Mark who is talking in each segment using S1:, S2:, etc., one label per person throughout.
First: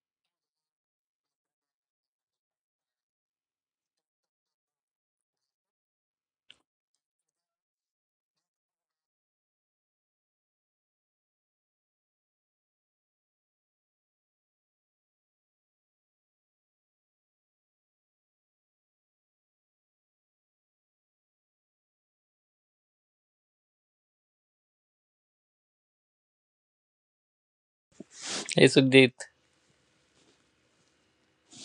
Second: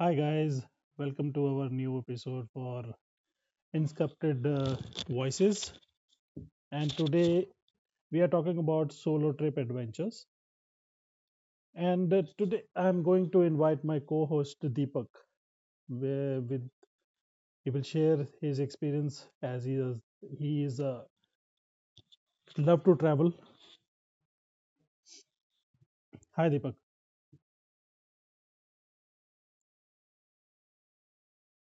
S1: Hi guys, welcome to our new episode for Inscripted Voices. And today we are talking about solo trip adventures. And today I'm going to invite my co-host Deepak. Where with he will share his experience as he is love to travel. Hi Deepak.
S2: Hey Sukdeep.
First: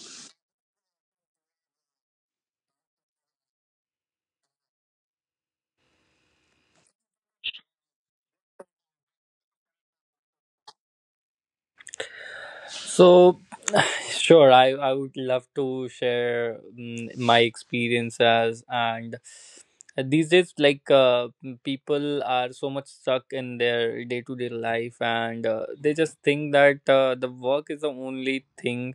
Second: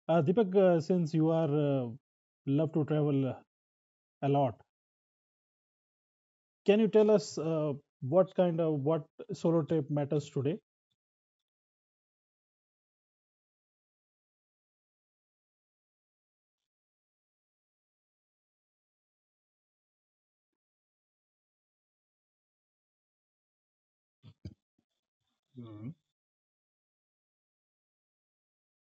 S1: Deepak, since you are love to travel a lot, can you tell us what kind of what solo trip matters today?
S2: So, sure, I would love to share my experiences. And these days, like people are so much stuck in their day to day life, and
S1: Mhm.
S2: they just think that the work is the only thing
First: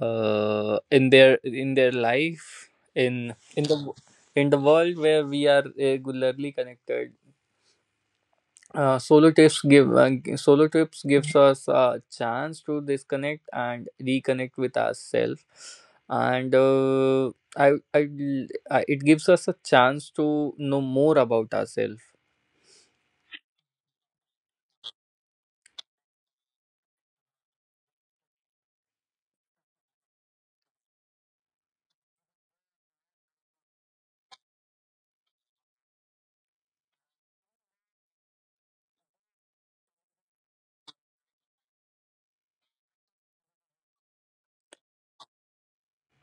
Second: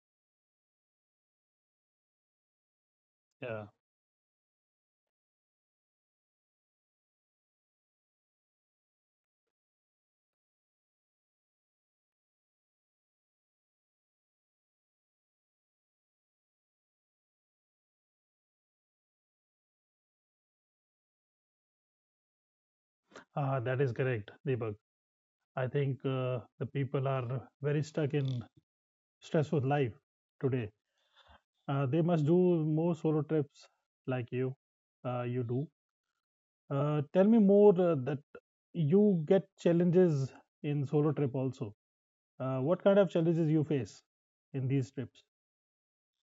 S2: in their life in in the in the world where we are regularly connected. Solo trips gives us a chance to disconnect and reconnect with ourselves. And I, I, I it gives us a chance to know more about ourselves.
S1: That is correct, Deepak. I think the people are very stuck in stressful life today. They must do more solo trips like you, you do. Tell me more that you get challenges in solo trip also. What kind of challenges you face in these trips?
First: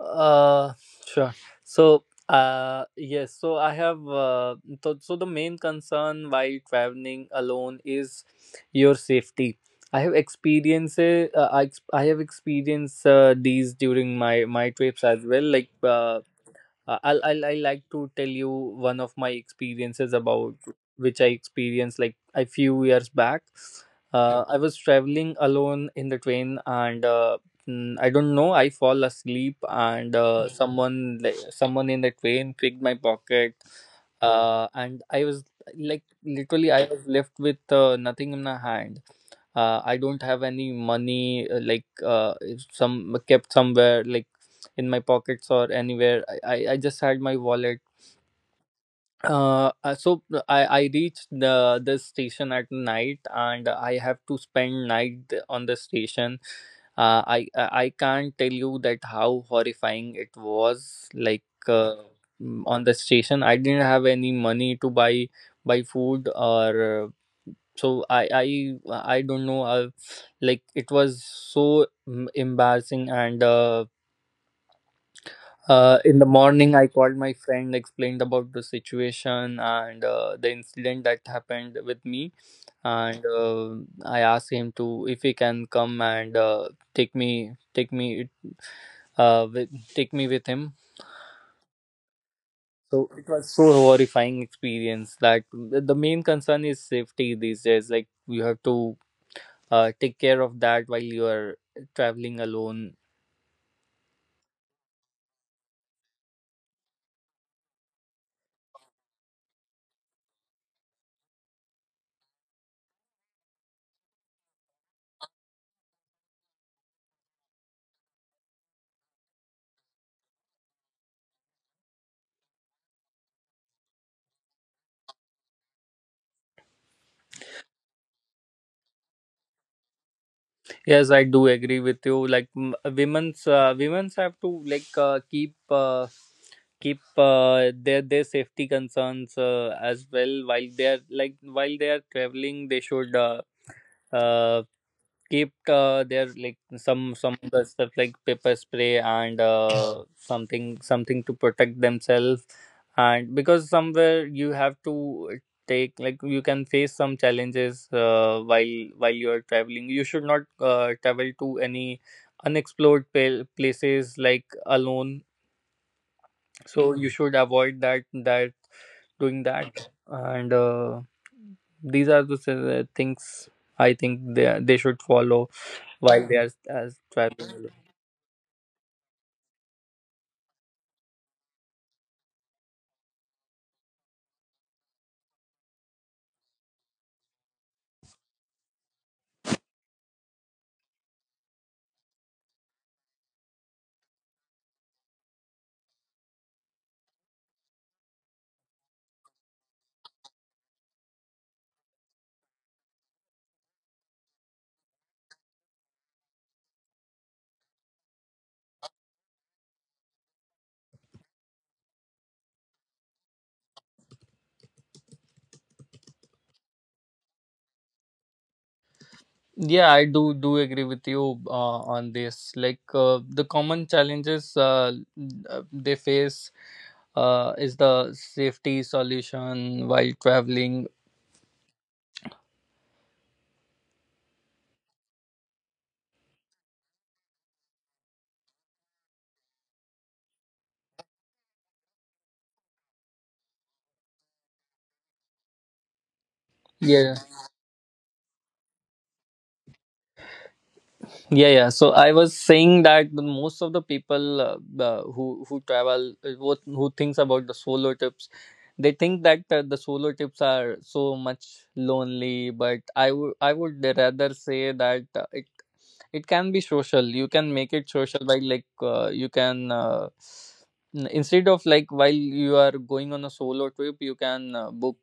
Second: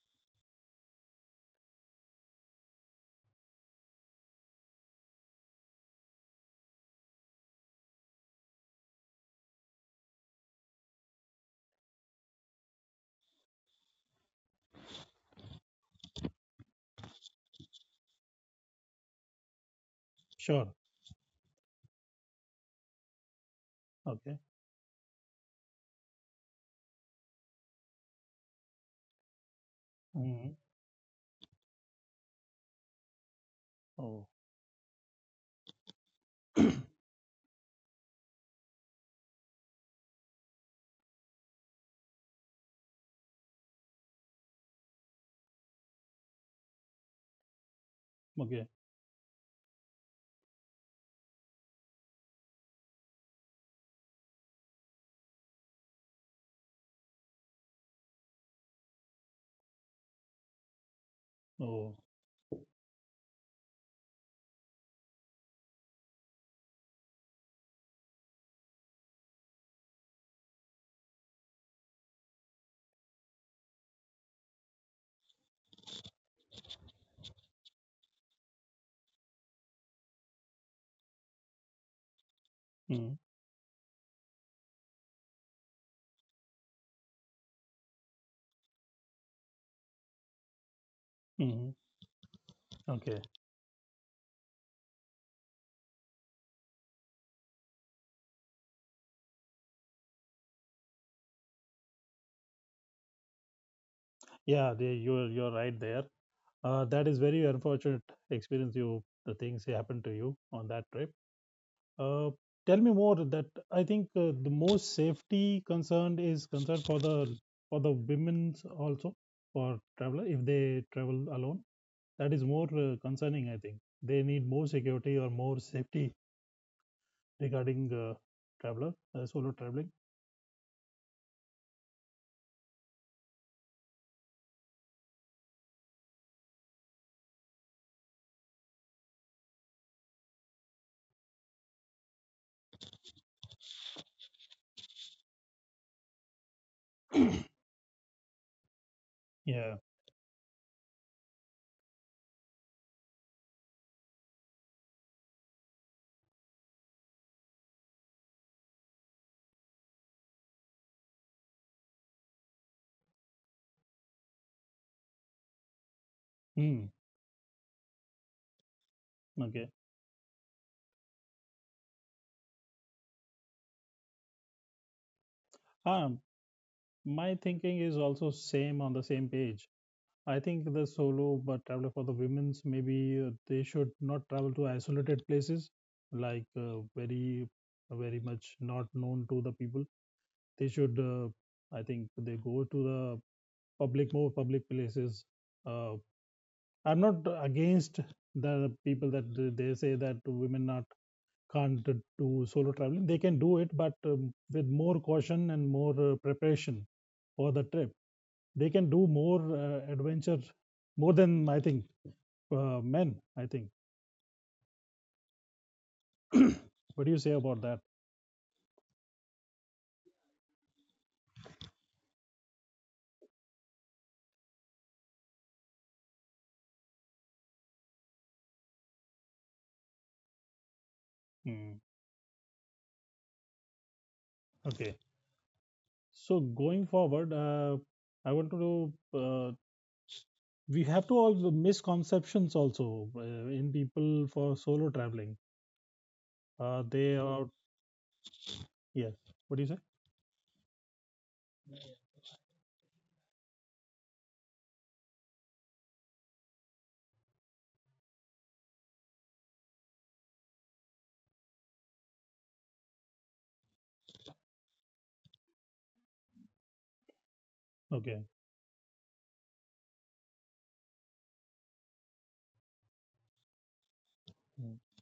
S2: uh sure. so yes so I have So the main concern while traveling alone is your safety. I have experienced these during my trips as well, like I like to tell you one of my experiences about
S1: Sure.
S2: which I experienced like a few years back.
S1: Okay.
S2: I was traveling alone in the train, and I don't know. I fall asleep, and
S1: Mhm.
S2: someone in the train picked my pocket.
S1: Oh.
S2: And I was, like, literally I was left with nothing in my hand. I don't have any money, like, if some kept somewhere, like, in my pockets or anywhere. I just had my wallet.
S1: Okay.
S2: So I reached the station at night, and I have to spend night on the station. I can't tell you that how horrifying it was.
S1: Oh.
S2: On the station, I didn't have any money to buy food or. So, I don't know. Like, it was so embarrassing, and in the morning, I called my friend, explained about the situation and the incident that happened with me,
S1: Mm-hmm.
S2: and I asked him to if he can come and take me, take me, uh, with, take me with him.
S1: Mm-hmm.
S2: So
S1: Okay.
S2: it was so horrifying experience. Like, the main concern is safety these days. Like, you have to take care of that while you are traveling alone.
S1: Yeah. They, you're right there. That is very unfortunate experience. You the things happen to you on that trip. Uh, Tell me more. That I think the most safety concerned is concerned for the women also for traveler if they travel alone. That is more concerning. I think they need more security or more safety regarding traveler solo traveling.
S2: Yes, I do agree with you. Women's have to, like, keep their safety concerns, as well while they are, like, while they are traveling. They should, uh, keep their, like, some of the stuff like pepper spray and
S1: Yeah.
S2: something to protect themselves. And because somewhere you have to take, like, you can face some challenges while you are traveling. You should not travel to any places, like, alone.
S1: Hmm.
S2: So you should avoid that, doing
S1: Okay.
S2: that, and these are things I think they should follow
S1: Um,
S2: while they are as
S1: my
S2: traveling.
S1: thinking is also same on the same page. I think the solo but traveler for the women's maybe they should not travel to isolated places like very very much not known to the people. They should I think they go to the public more public places. Uh, I'm not against the people that they say that women not can't do solo traveling. They can do it, but with more caution and more preparation for the trip they can do more adventure more than I think men I think. What do you say about that?
S2: Yeah, I do agree with you on this. Like, the common challenges, they face, is the safety solution while traveling.
S1: Hmm, okay. So going forward I want to uh, we have to all the misconceptions also uh, in people for solo traveling
S2: Yeah,
S1: they are. Yeah, what do you say?
S2: yeah, yeah. So I was saying that the most of the people, who travel, who thinks about the solo trips, they think that the solo trips are so much lonely. But I would rather say that it can be social. You can make it
S1: Okay.
S2: social by, like, you can, instead of, like, while you are going on a solo trip you can
S1: Hmm.
S2: book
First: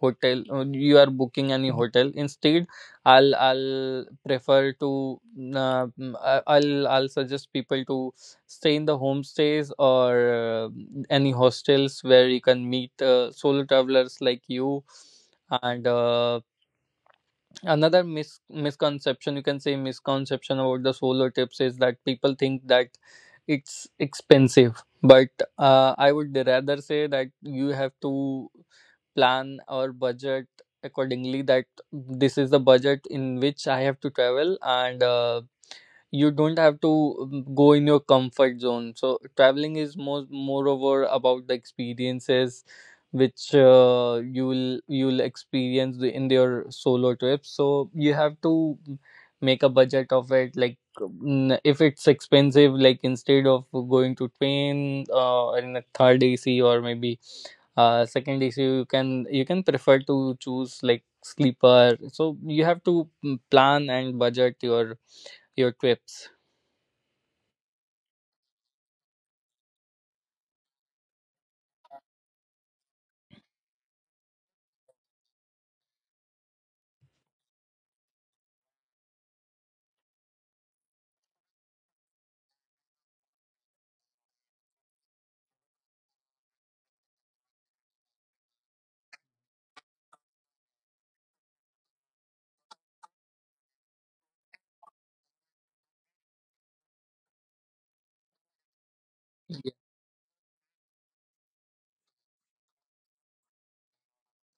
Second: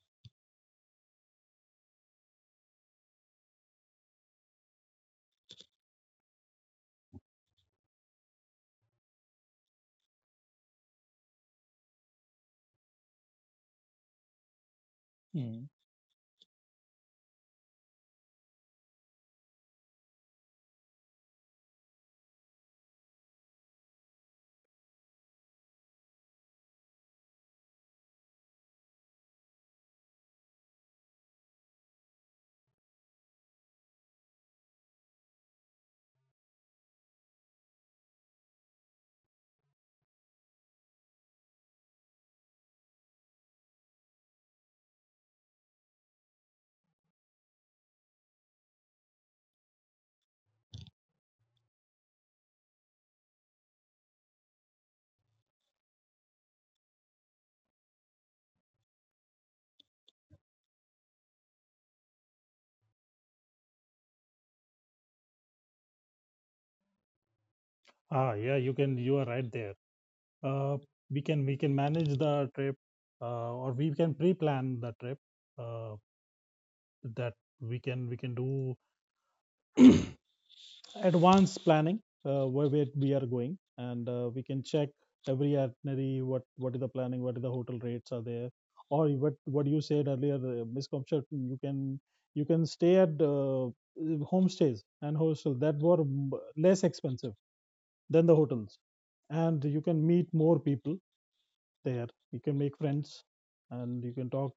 S2: hotel. You are booking any hotel instead. I'll prefer to, I'll suggest people to stay in the homestays or any hostels where you can meet solo travelers like you.
S1: Hmm.
S2: And another misconception, you can say, misconception about the solar tips is that people think that it's expensive. But I would rather say that you have to plan or budget accordingly, that this is the budget in which I have to travel, and you don't have to, go in your comfort zone. So traveling is more moreover about the experiences which you'll experience the, in your solo trips. So you have to make a budget of it, like, if it's expensive, like, instead of going to train in a third ac, or maybe second ac, you can prefer to choose, like, sleeper. So you have to, plan and budget your trips.
S1: Ah, yeah, you are right there. uh, we can manage the trip, or we can pre-plan the trip. Uh, that we can do advanced planning, where we are going, and we can check every itinerary, what is the planning, what is the hotel rates are there, or what you said earlier, Ms. Kamshar, you can stay at homestays and hostel that were less expensive than the hotels, and you can meet more people there, you can make friends, and you can talk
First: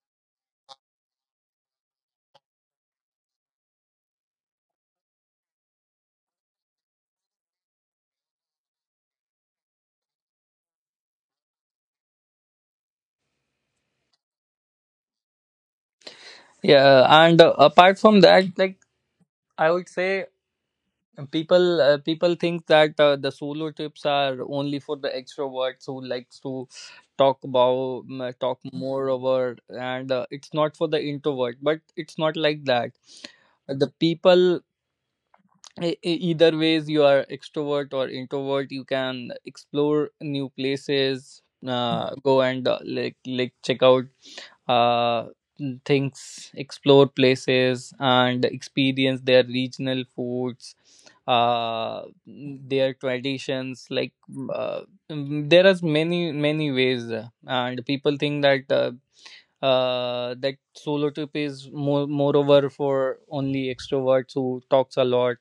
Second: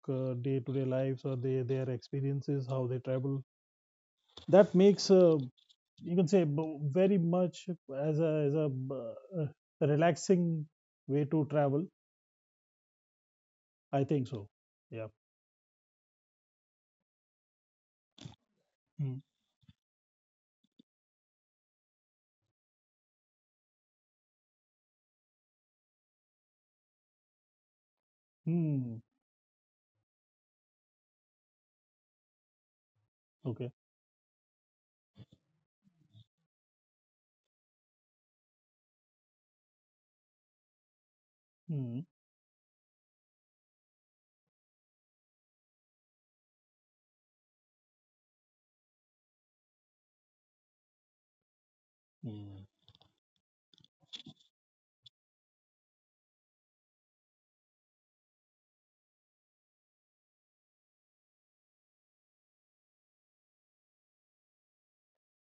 S1: day to day lives or they their experiences how they travel. That makes you can say very much as a uh, relaxing way to travel, I think so. Yeah.
S2: Yeah, and apart from that, like,
S1: Mm.
S2: I would say people think that the solo trips are only for the extroverts who likes to talk about, talk
S1: Mm.
S2: more over, and it's not for the introvert, but it's not like that.
S1: Okay.
S2: The people, either ways you are extrovert or introvert, you can explore new places,
S1: Mm.
S2: go and, like check out, uh, things, explore places, and experience their regional foods,
S1: Mm.
S2: their traditions. Like, there are many ways, and people think that. That solo trip is more moreover for only extroverts who talks a lot,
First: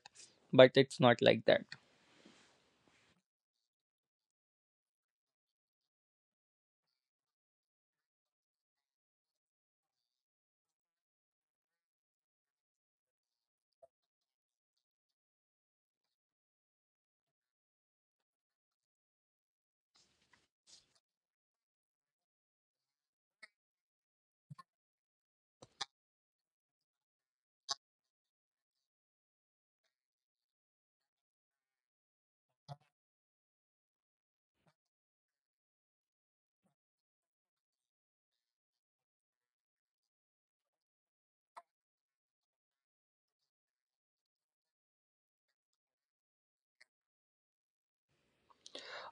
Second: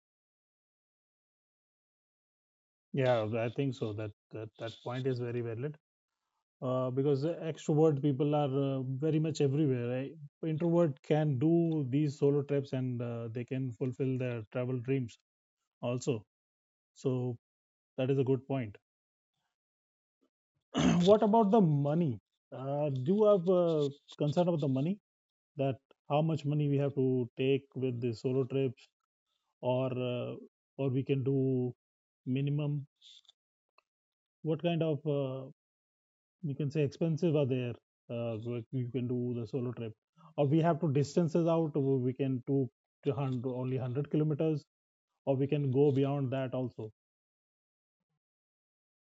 S2: but it's not like that.
S1: Yeah, I think so, that point is very valid, because extrovert people are very much everywhere, right? Introvert can do these solo trips, and they can fulfill their travel dreams also. So that is a good point. What about the money? Do you have concern about the money, that how much money we have to take with the solo trips, or or we can do minimum, what kind of you can say expensive are there, what you can do the solo trip, or we have to distances out, or we can do only 100 kilometers, or we can go beyond that also?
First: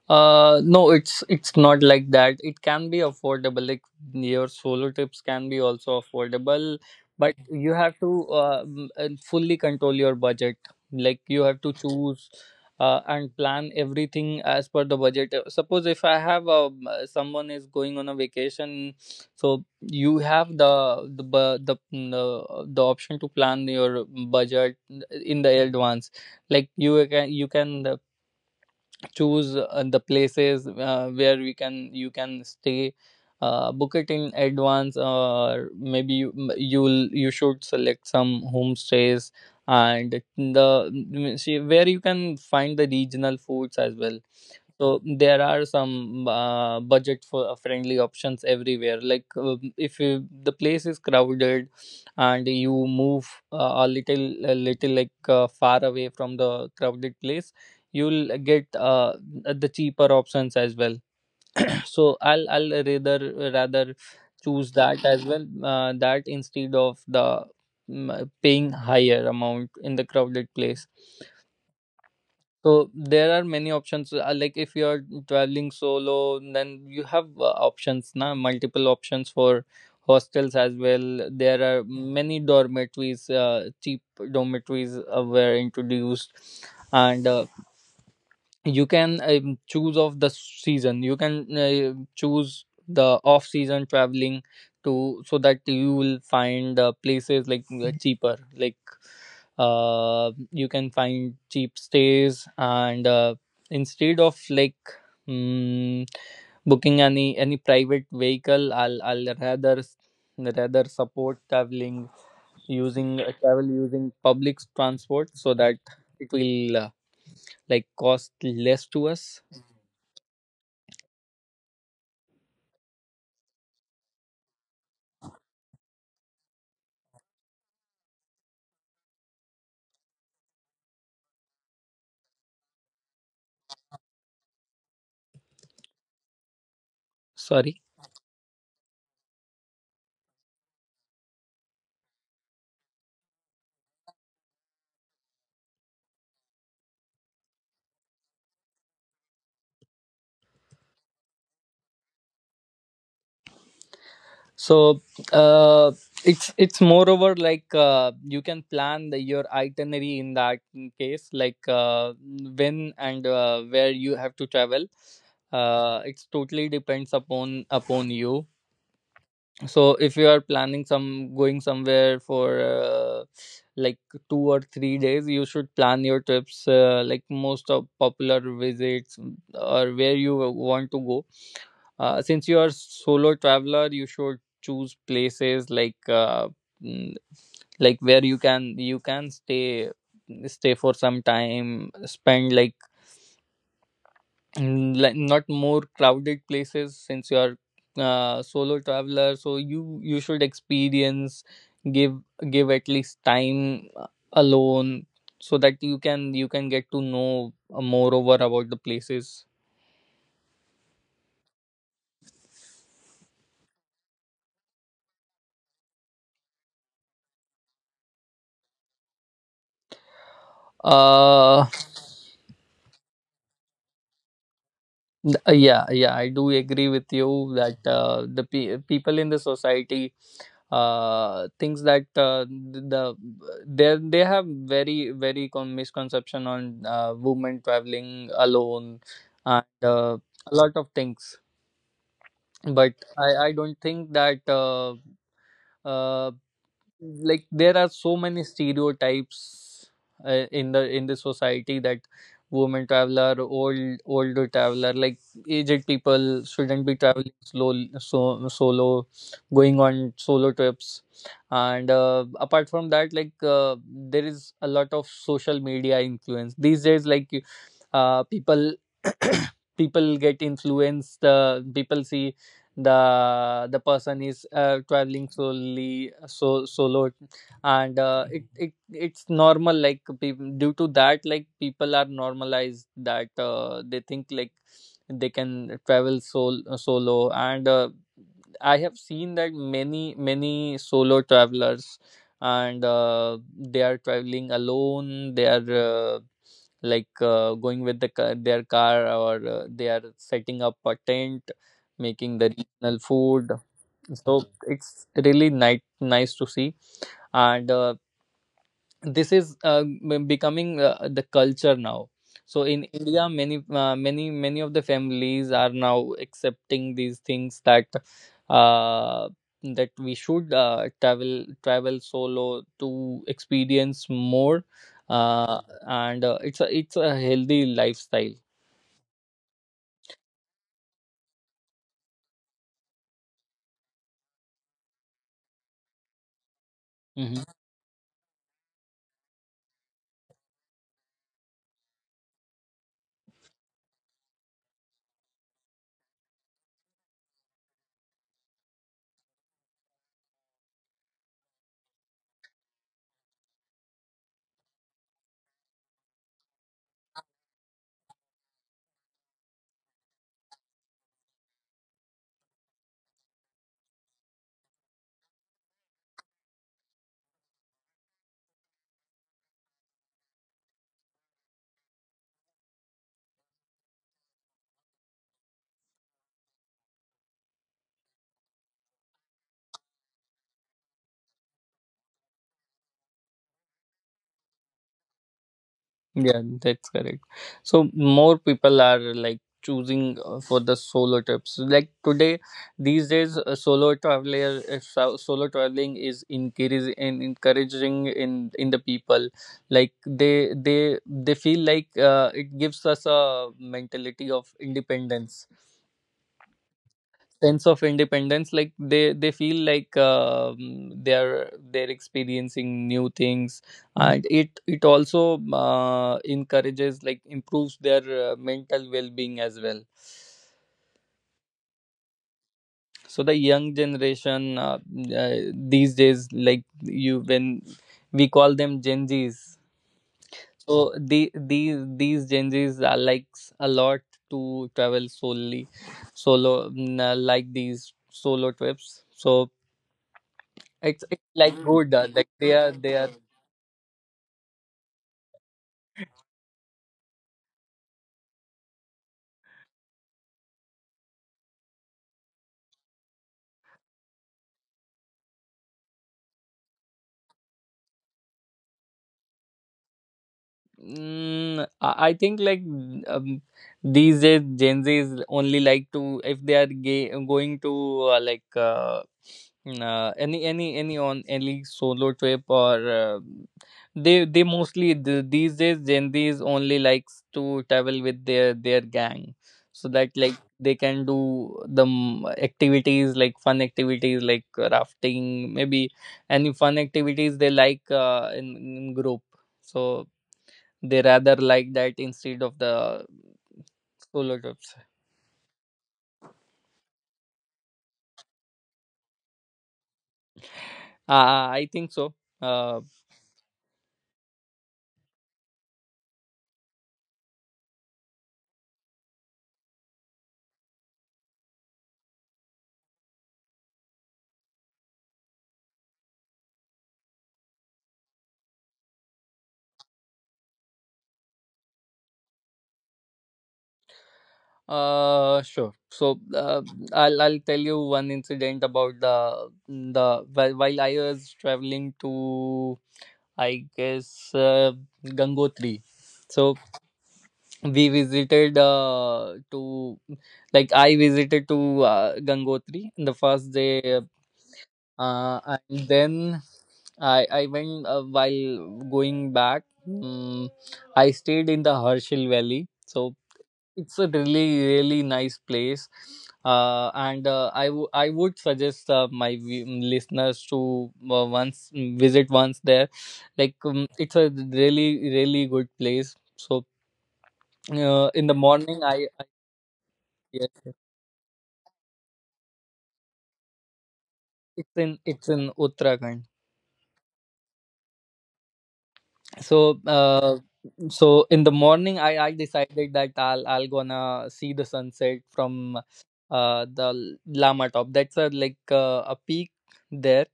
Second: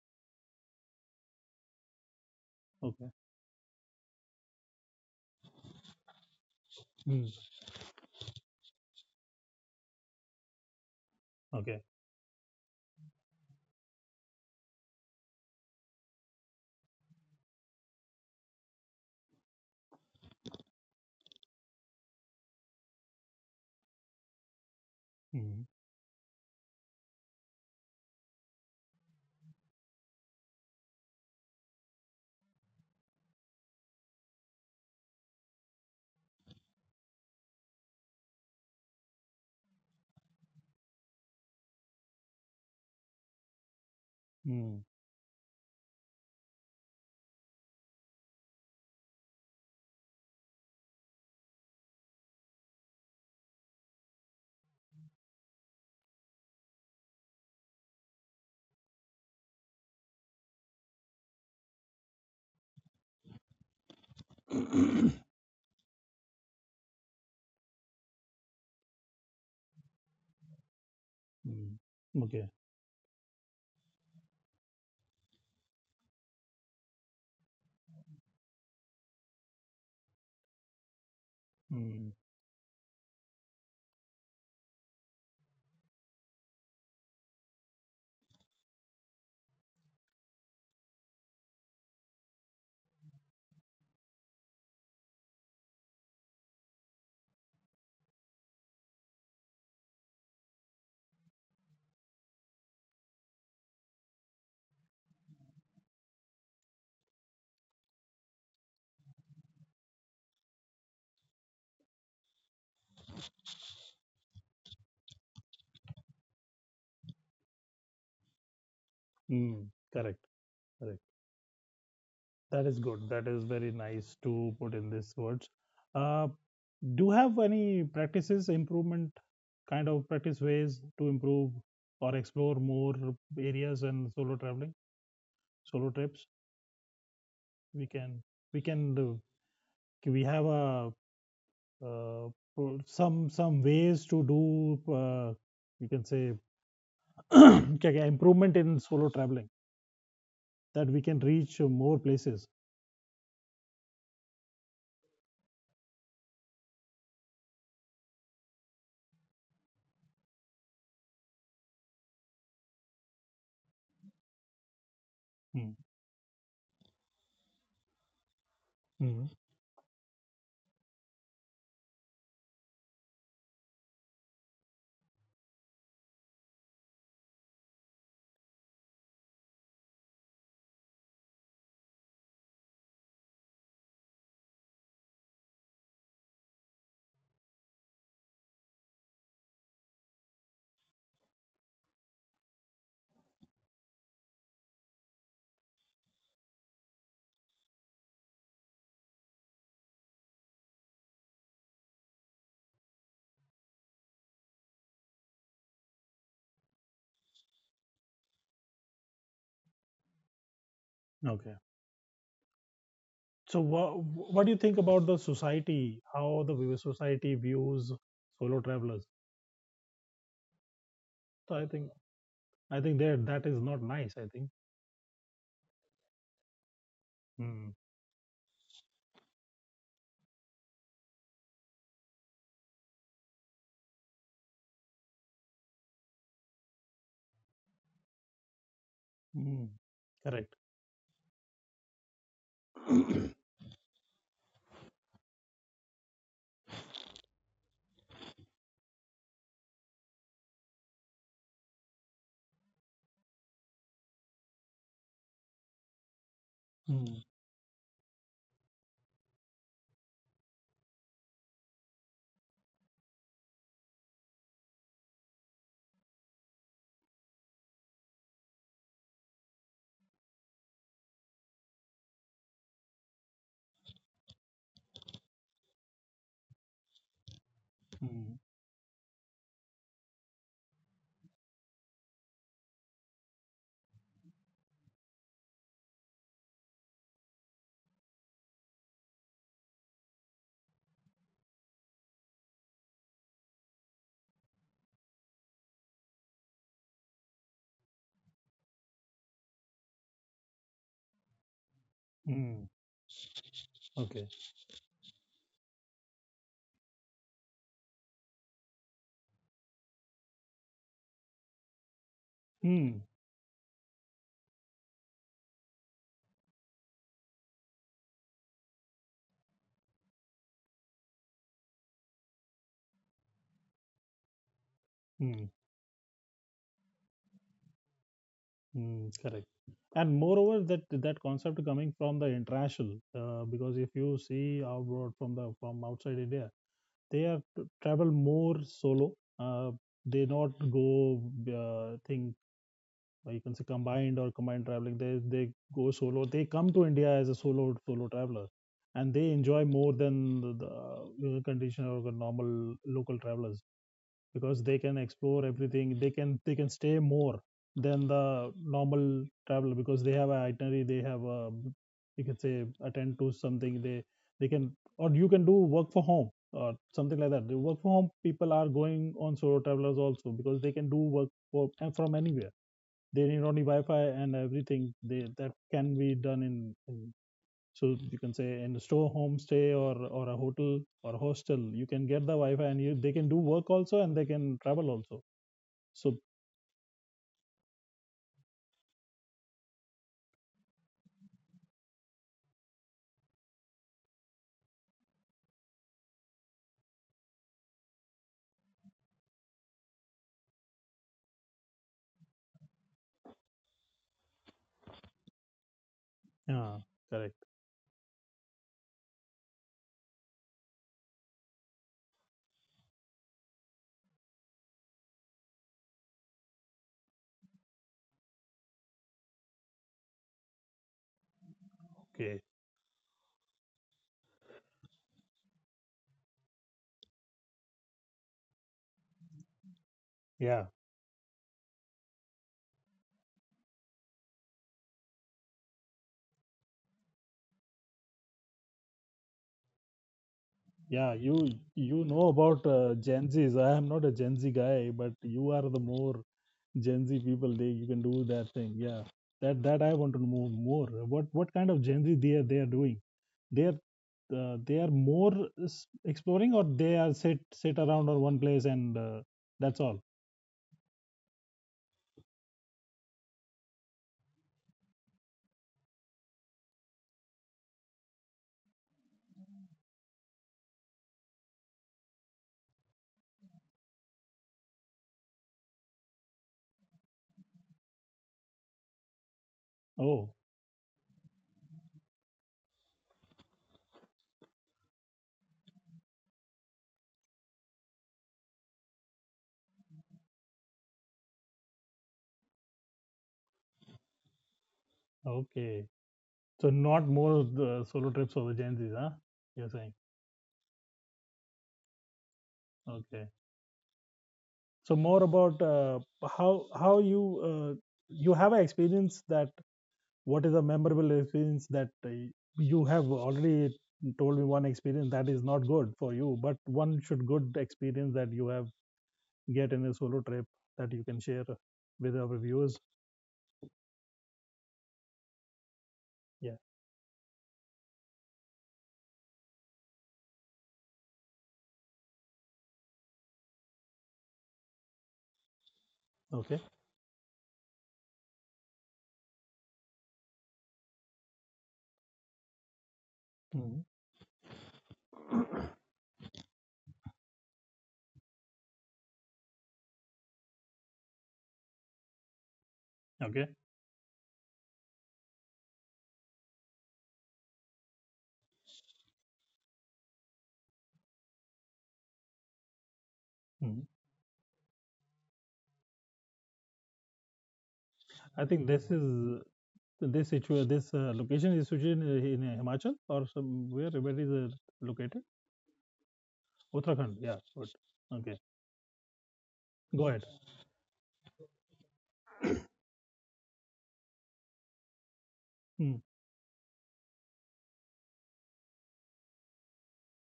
S2: No, it's not like that. It can be
S1: Okay.
S2: affordable. Like, your solo trips can be also affordable, but
S1: Mm.
S2: you have to fully control your budget. Like, you have to
S1: Okay.
S2: choose, and plan everything as per the budget. Suppose if I have a someone is going on a vacation, so you have the option to plan your budget in the
S1: Mm.
S2: advance. Like, you can choose the places where we can, you can stay, book it in advance, or maybe you should select some homestays, and the see where you can find the regional foods as well. So there are some budget for friendly options everywhere, like, if you, the place is crowded and you move, a little like far away from the crowded place, you'll get the cheaper options as well. So I'll rather choose that
S1: Mm.
S2: as well, that instead of the, paying higher amount in the crowded place.
S1: Mm. Okay.
S2: So there are many options, like, if you are traveling solo then you have, options now, multiple options for hostels as well. There are
S1: Mm.
S2: many dormitories, cheap dormitories were introduced. And you can, choose of the season. You can choose the off season traveling to, so that you will find places, like, cheaper, like, you can find cheap stays. And instead of, like, um, booking any private vehicle, I'll rather support traveling using, travel using public transport, so that it will, like, cost less to us.
S1: Mm. Correct. Correct. That is good. That is very nice to put in these words. Uh, do you have any practices, improvement kind of practice ways to improve or explore more areas in solo traveling, solo trips?
S2: Sorry.
S1: We can we can do. We have a uh, some ways to do. You can say, okay, improvement in solo traveling that we can reach more places.
S2: So, uh, it's moreover like, you can plan the your itinerary in that case, like, when and where you have to travel. It's totally depends upon you.
S1: Mm-hmm.
S2: So if you are planning some going somewhere for, like, 2 or 3 days, you should plan your trips, like, most of popular visits, or where you want to go. Since you are solo traveler, you should choose places, like, mm, like, where you can stay for some time, spend, like, like, not more crowded places, since you're solo traveler. So you should experience, give at least time, alone, so that you can get to know, more over about the places.
S1: Okay. So, what do you think about the society? How the society views solo travelers? So, I
S2: uh
S1: think I think that that is not nice. I think.
S2: yeah, yeah, I do agree with you
S1: Mm.
S2: that people in the society things that the, they have very misconception on women traveling alone
S1: Mm.
S2: and a
S1: Correct.
S2: lot of things. But
S1: Mm.
S2: I don't think that, uh, like, there are so many stereotypes, in the society, that women traveler, older traveler, like aged people shouldn't be traveling, slow so solo, going on solo trips. And apart from that, like, there is a lot of social media influence these days, like, people people get influenced. People see the person is traveling, solely so solo, and
S1: Mm.
S2: it's normal. Like, due to that, like, people are normalized that they think like they can travel, solo. And I have seen that many solo travelers, and they are traveling alone. They are, uh, like, going with the car, their car, or they are setting up a tent, making the
S1: Mm.
S2: regional food.
S1: Okay.
S2: So it's really nice to see, and this is, becoming the culture now. So in
S1: Mm.
S2: India, many of the families are now accepting these things that uh, that we should travel solo to experience more,
S1: Mm.
S2: uh, and uh, it's a healthy lifestyle.
S1: Mm. Correct. And moreover, that that concept coming from the international, because if you see abroad from the from outside India, they are
S2: Mhm.
S1: travel more solo. Uh, they not go thing, or you can say combined or combined traveling, they go solo, they come to India as a solo traveler, and they enjoy more than the condition or the normal local travelers, because they can explore everything, they can stay more than the normal traveler, because they have an itinerary, they have a you can say attend to something. They can or you can do work for home or something like that. The work from home people are going on solo travelers also, because they can do work from anywhere. They need only Wi-Fi and everything. They that can be done in so you can say in a store homestay or a hotel or a hostel. You can get the Wi-Fi and you they can do work also, and they can travel also. So
S2: Yeah, that's correct. So more people are like choosing for the solo trips. Like today, these days, solo traveling is encouraging and encouraging in the people. Like they feel like it gives us a mentality of independence,
S1: yeah, correct.
S2: sense of independence. Like they feel like they're experiencing new things, and it also encourages, like improves their mental well-being as well.
S1: Okay,
S2: So the young generation, uh, these days, like you, when we call them Gen Zs,
S1: yeah,
S2: so the, these Gen Zs are likes a lot to travel solely, solo. Like these solo trips. So It's,
S1: yeah.
S2: it's
S1: You
S2: like
S1: you
S2: Buddha,
S1: know
S2: like they
S1: about
S2: are they are
S1: Gen Zs. I am not a Gen Z guy, but you are the more Gen Z people. They you can do that thing. Yeah, that I want to know more. What kind of Gen Z they are doing? they are they are more exploring, or they are sit around on one place, and that's all.
S2: I think like, um, these days Gen Zs only like to, if they are gay, going to uh, like uh, any on any solo trip, or they these days Gen Zs only likes to travel with their gang so that,
S1: Oh,
S2: like, they can do the activities, like fun activities, like rafting maybe, any fun activities they like, in group. So they rather like that instead of the solo trips.
S1: okay. So not more solo trips for the Gen Zs, huh? You're saying.
S2: I think so. Uh,
S1: Okay. So more about how how you uh, you have an experience, that what is a memorable experience, that you have already told me one experience that is not good for you, but one should good experience that you have get in a solo trip, that you can share with our viewers.
S2: sure. So
S1: Yeah.
S2: I'll tell you one incident about while I was traveling to, I guess, Gangotri. So
S1: Okay.
S2: we visited to like I visited to Gangotri. The first
S1: Mhm.
S2: day, and then I went, while going back. I stayed in the Herschel Valley, so
S1: Okay.
S2: it's a really really nice place. And I I would suggest my listeners to once visit once there. Like,
S1: Mhm.
S2: it's a really really good place. So in the
S1: I think
S2: morning
S1: this
S2: I,
S1: is this
S2: yes,
S1: situ
S2: yes.
S1: this uh, location is situated in Himachal or somewhere, where is it
S2: It's in,
S1: located?
S2: it's in Uttarakhand.
S1: Uttarakhand. Yeah. Good. Okay.
S2: So
S1: Go ahead.
S2: in the morning I decided that I'll gonna see the sunset from
S1: Mm.
S2: the Lama Top, that's a like a peak there.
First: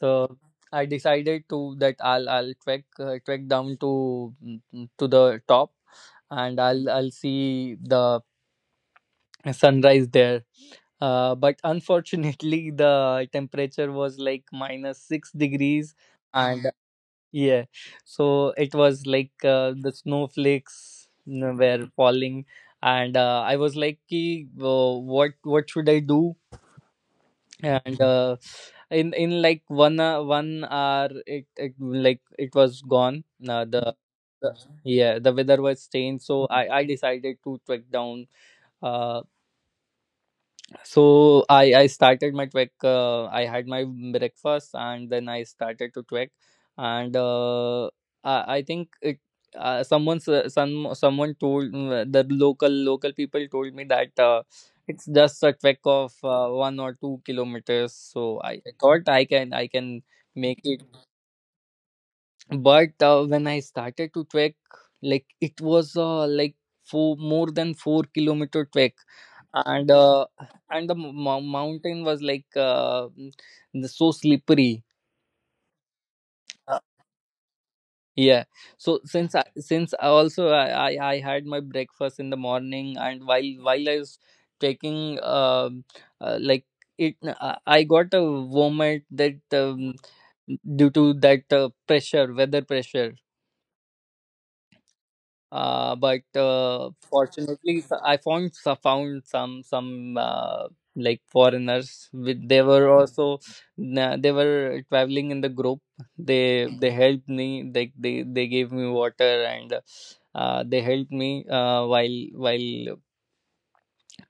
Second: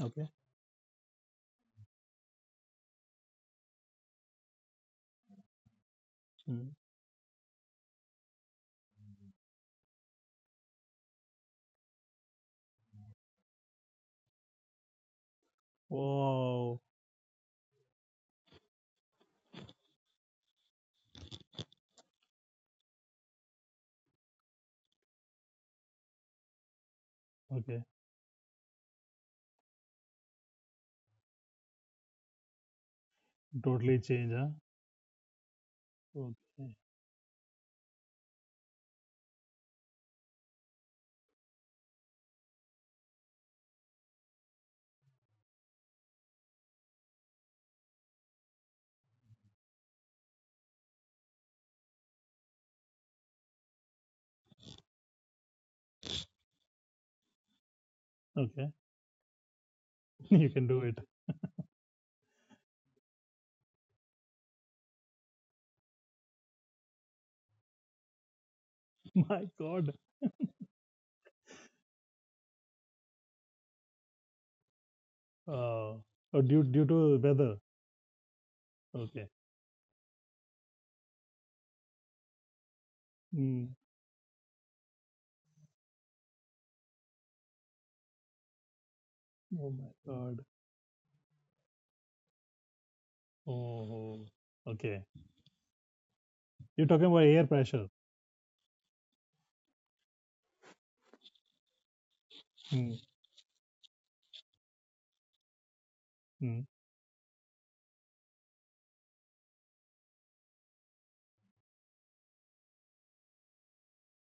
S1: Okay.
S2: I decided to that I'll trek trek down to to the top, and
S1: Mm.
S2: I'll see the sunrise there. But unfortunately the temperature was like minus 6 degrees and.
S1: Wow.
S2: Yeah, so it was like the snowflakes you were falling, and I was like, "Ki, what should I do?"
S1: Okay.
S2: And in like one hour, it like it was gone.
S1: Totally change, huh?
S2: The Yeah, the weather was changed, so
S1: Okay.
S2: I decided to trek down. uh, so I started my trek. I had my breakfast and then I started to trek, and I think it. Someone s- some someone told mm, the local local people told me that it's just a trek of one or two kilometers. So
S1: Okay.
S2: I thought I can
S1: You
S2: make
S1: can do
S2: it.
S1: it.
S2: But when I started to trek, like it was four, more than four kilometer trek.
S1: My
S2: and
S1: God.
S2: uh, and the mountain was like so slippery.
S1: Uh, oh, due
S2: Uh,
S1: due to weather.
S2: yeah. So
S1: Okay.
S2: since I also I had my breakfast in the morning, and while
S1: Mm.
S2: while I was trekking, like it I got a vomit, that
S1: Oh my God.
S2: due to that pressure weather pressure.
S1: Oh. Okay.
S2: Uh, but
S1: You're talking about air pressure.
S2: I found found some like foreigners with, they were also they were traveling in the group.
S1: Mm.
S2: They helped me, they gave me water, and they helped me while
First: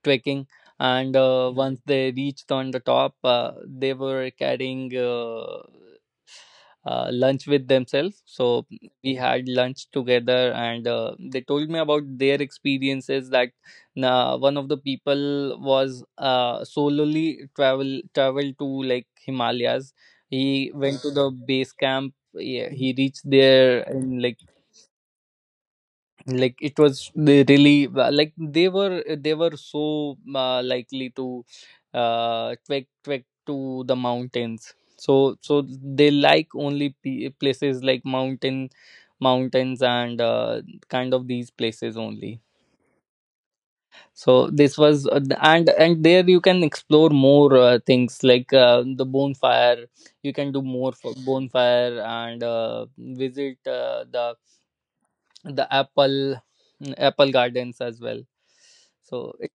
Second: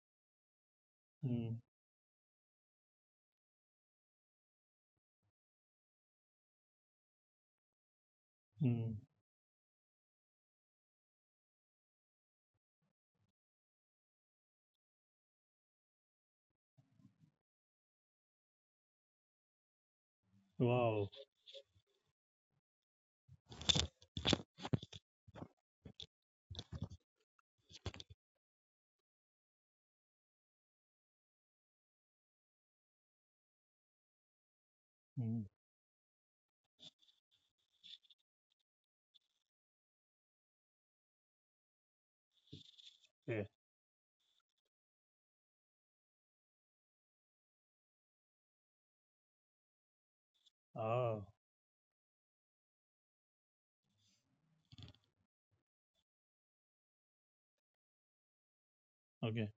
S2: trekking. And
S1: Mm,
S2: once they reached on the top, they were carrying lunch with themselves. So
S1: mm.
S2: we had lunch together, and they told me about their experiences. That one of the people was solely travel traveled to like Himalayas. He went
S1: Wow.
S2: to the base camp. Yeah, he reached there in like it was, they really like they were, they were so likely to trek to the mountains, so
S1: Mm,
S2: so they like only p- places like mountain, mountains, and kind of these places only.
S1: yeah.
S2: So this was and there you can explore more things like the bonfire, you can do more for
S1: Oh,
S2: bonfire, and visit the apple, apple gardens as well. So
S1: okay.
S2: it,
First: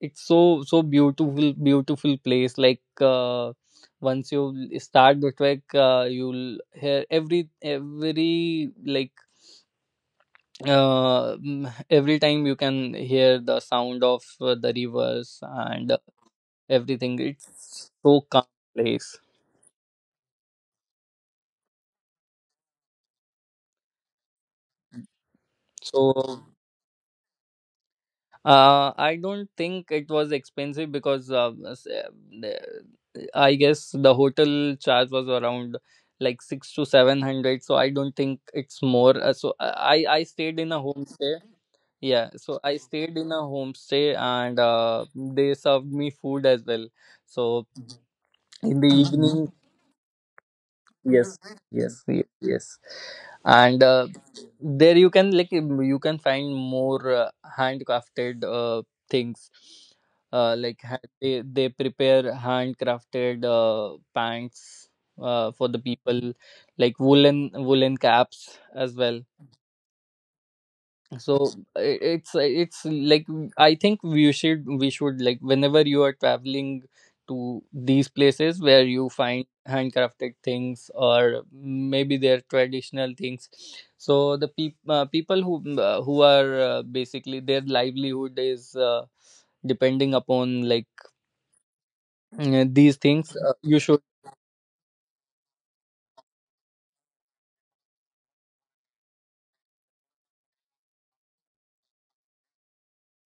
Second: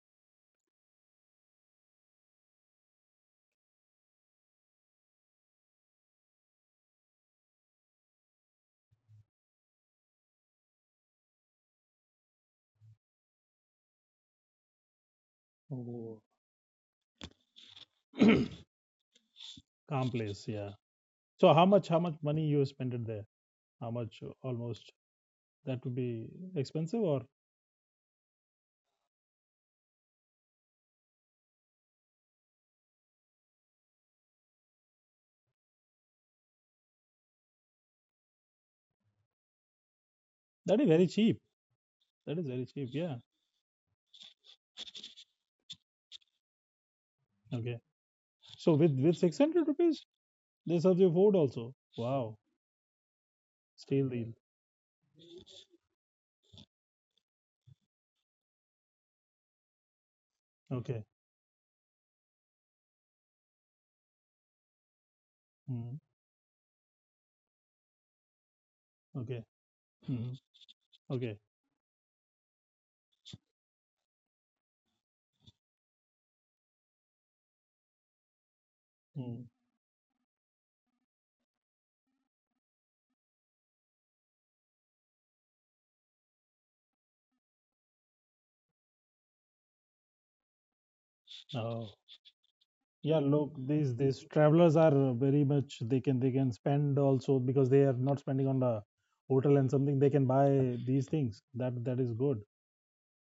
S2: it's so so beautiful beautiful place. Like, once you start the trek, you'll hear every like, every time you can hear the sound of the rivers, and
S1: Oh.
S2: everything. It's so calm place.
S1: Calm place, yeah. So how much money you spent it there? How much almost that would be
S2: So
S1: expensive, or
S2: uh, I don't think it was expensive, because the- I guess the hotel charge was around like six to seven hundred. So I don't think it's more. I stayed in a
S1: that is very cheap.
S2: homestay. Yeah,
S1: That is
S2: so
S1: very
S2: I
S1: cheap, yeah.
S2: stayed in a homestay, and they served me food as well. So
S1: Okay. So
S2: in the
S1: with six
S2: evening,
S1: hundred rupees, they serve you
S2: yes,
S1: food also. Wow.
S2: yes. And
S1: Steel deal.
S2: there you can, like, you can find more handcrafted things,
S1: Okay.
S2: they prepare handcrafted pants for the
S1: Mm,
S2: people, like woolen woolen caps as well.
S1: okay. Mm,
S2: So
S1: okay.
S2: it's like, I think we should like, whenever you are traveling to these places, where you find
S1: Mm.
S2: handcrafted things, or maybe they're traditional things, so people who are basically their livelihood is depending upon, like,
S1: Oh.
S2: these
S1: Yeah,
S2: things,
S1: look,
S2: you
S1: these
S2: should,
S1: these travelers are very much they can spend also, because they are not spending on the hotel and something they can buy these things. That is good.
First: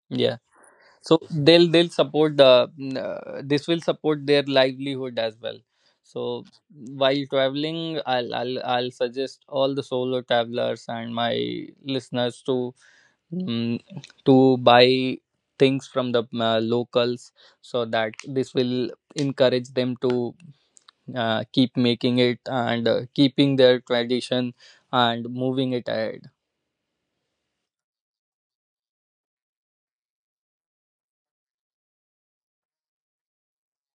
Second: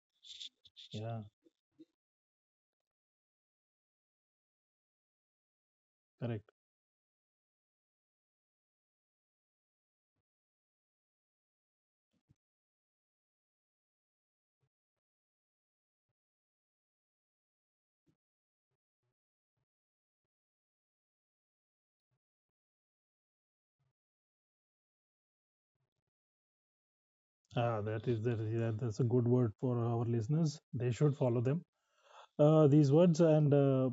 S2: yeah. So
S1: Yeah,
S2: they'll support the this will support their livelihood as well. So
S1: correct.
S2: while traveling, I'll suggest all the solo travelers and my listeners to mm to buy things from the locals, so that this will encourage them to keep making it, and keeping their tradition and moving it.
S1: Ah, that's a good word for our listeners. They should follow them. These words, and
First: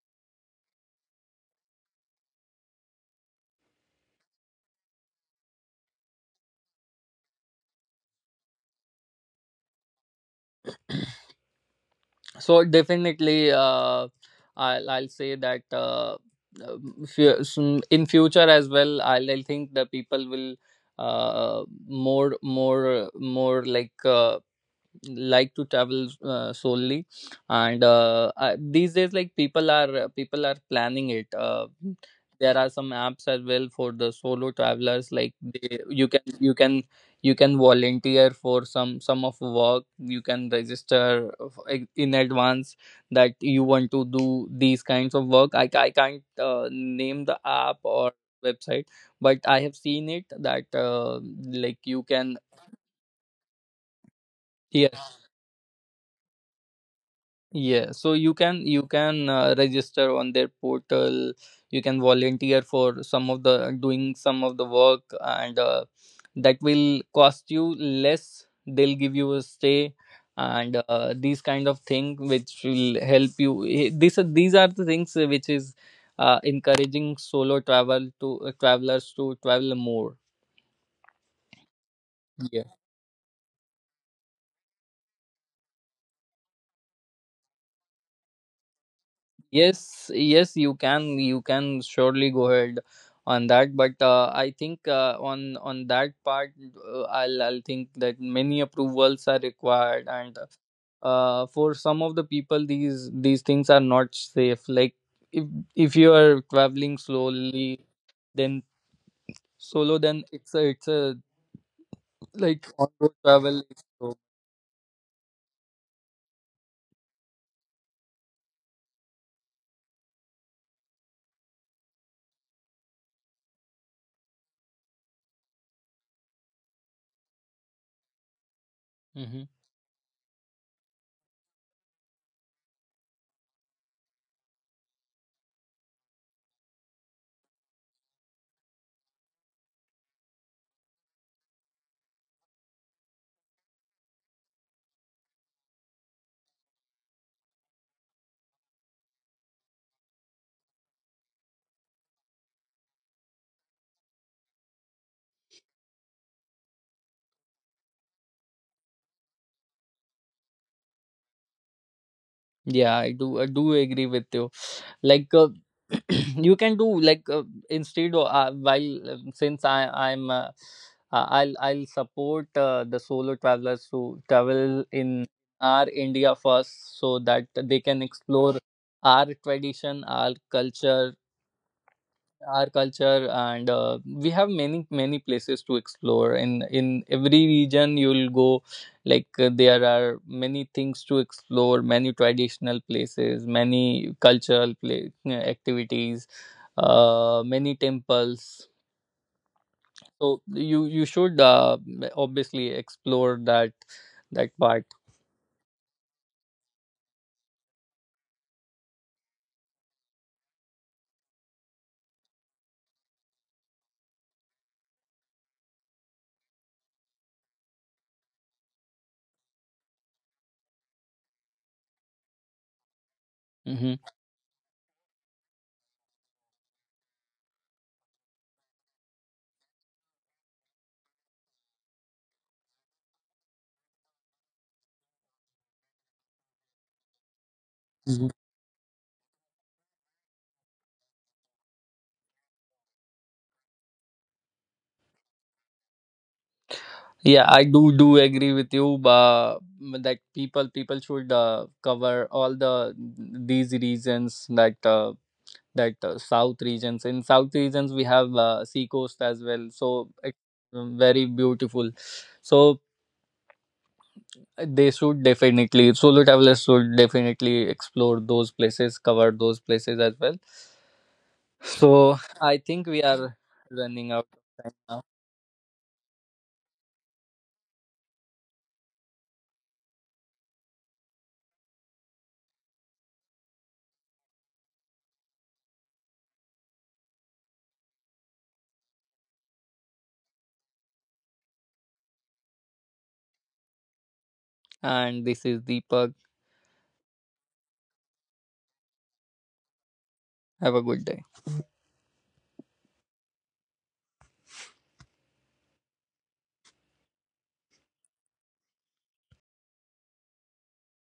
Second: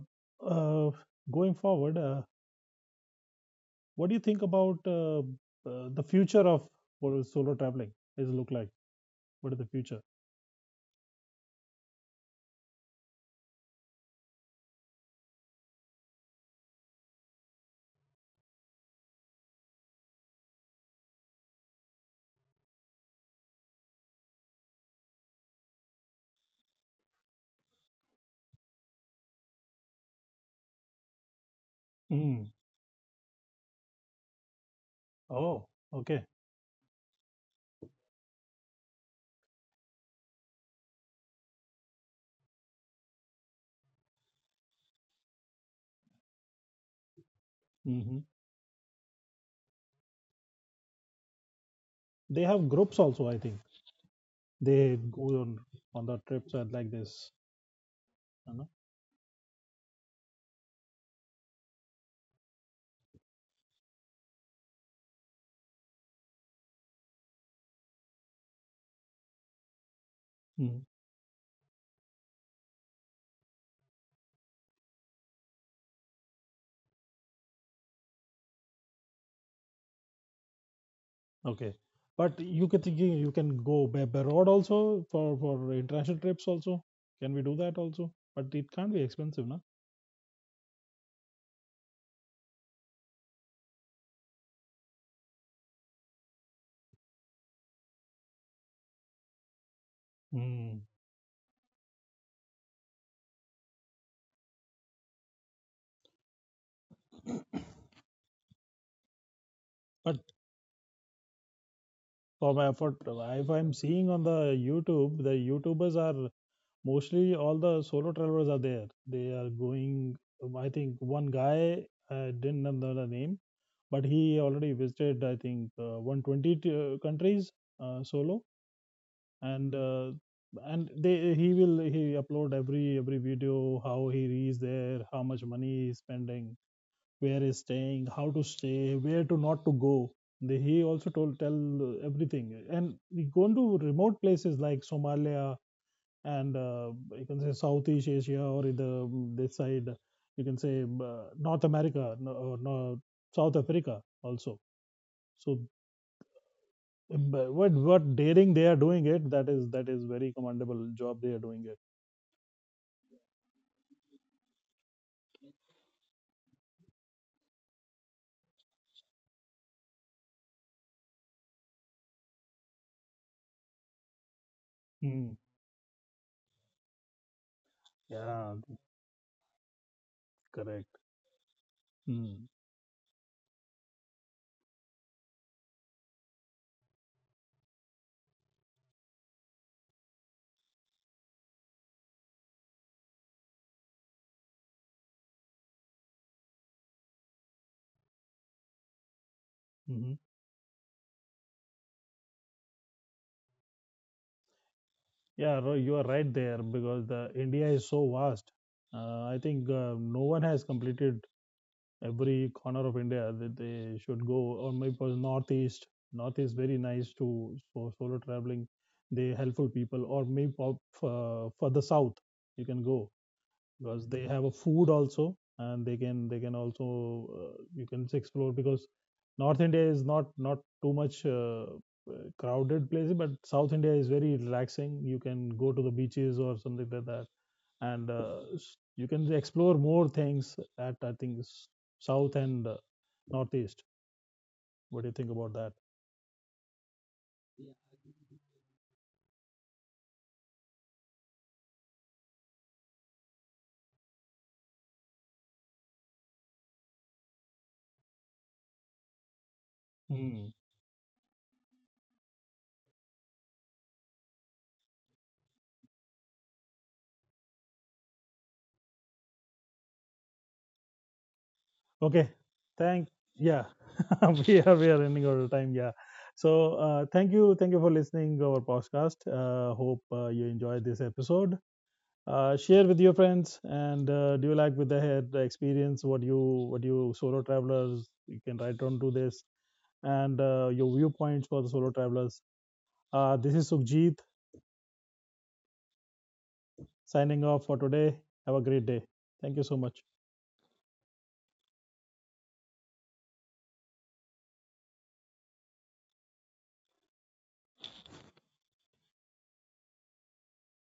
S1: uh, going forward, what do you think about the future of what is solo traveling is look like? What is the future?
S2: So definitely I'll say that, in future as well, I'll think the people will more, more like, like to travel solely. And these days, like, people are planning it.
S1: Mm.
S2: There are some apps as well for the solo travelers. Like
S1: Oh,
S2: they, you can
S1: okay.
S2: you can you can volunteer for some of work, you can register in advance that you want to do these kinds of work. I can't name the app or
S1: Hmm.
S2: website, but I have seen it that like you can,
S1: They have groups also, I think. They go on the trips and like this.
S2: yeah. So
S1: You know.
S2: you can register on their portal. You can volunteer for some of the doing some of the work, and that will cost you less. They'll give you a stay, and
S1: Mm,
S2: these kind of thing, which will help you. Eh, these are these are the things which is encouraging solo travel to travelers to travel more.
S1: okay. But
S2: Yeah.
S1: you can think you can go by road also for international trips also, can we do that also, but it can't be expensive, no?
S2: Yes, yes, you can surely go ahead on that. But I think, on that part, I'll think that many approvals are required, and
S1: Mm.
S2: for some of the people, these things are not safe. Like, if if you are traveling slowly, then solo,
S1: But
S2: then it's a it's a,
S1: for
S2: like
S1: my
S2: on
S1: for
S2: road
S1: if
S2: travel.
S1: I'm
S2: Is
S1: seeing
S2: slow.
S1: on the YouTube, the YouTubers are mostly all the solo travelers are there, they are going. I think one guy, I didn't know the name, but he already visited, I think, 120 countries, solo.
S2: Mhm.
S1: And uh, and they he will he upload every video, how he is there, how much money he is spending, where he's staying, how to stay, where to not to go. They, he also told tell everything, and we go to remote places like Somalia and you can say Southeast Asia or in the this side. You can say North America, no, or no, South Africa also. So um, what daring they are doing it, that is very commendable job they are doing it.
S2: Yeah, I do agree with you. Like you can do like, instead of while since I I'll support the solo travelers to travel in
S1: Mm,
S2: our India first, so that they can
S1: yeah,
S2: explore our tradition, our
S1: correct.
S2: culture,
S1: Mm,
S2: our culture. And we have many many places to explore. In every region you'll go, like, there are many things to explore, many traditional places, many cultural play, activities, many temples.
S1: mhm.
S2: So you should obviously explore that, that part.
S1: Yeah, Roy, you are right there, because the India is so vast. I think no one has completed every corner of India that they should go. Or maybe for northeast, northeast very nice to for solo traveling. They helpful people, or maybe for the south you can go.
S2: Hmm.
S1: Because they have a food also and they can also, you can explore, because North India is not too much crowded place, but South India is very relaxing, you can go to the beaches or something like that. And you can explore more things at, I think, south and northeast. What do you think about that?
S2: Yeah,
S1: Yeah.
S2: I do do agree with you. That people people should cover all the these regions, that south regions. In south regions, we have sea coast as well, so it's
S1: Hmm.
S2: very beautiful. So they should definitely, solo travelers should definitely explore those places, cover those places as well. So
S1: Okay,
S2: I think we
S1: thank,
S2: are
S1: yeah.
S2: running out
S1: we
S2: of
S1: are
S2: time
S1: we are
S2: now,
S1: running out of time. Yeah. So thank you for listening our podcast. Hope you enjoyed this episode. Share with your friends and do you like with the head the experience what you solo travelers you can write down to this, and your viewpoints for the solo travelers. This is Sukhjeet
S2: and this is Deepak.
S1: signing off for today. Have a great day. Thank you so much.
S2: Have a good day.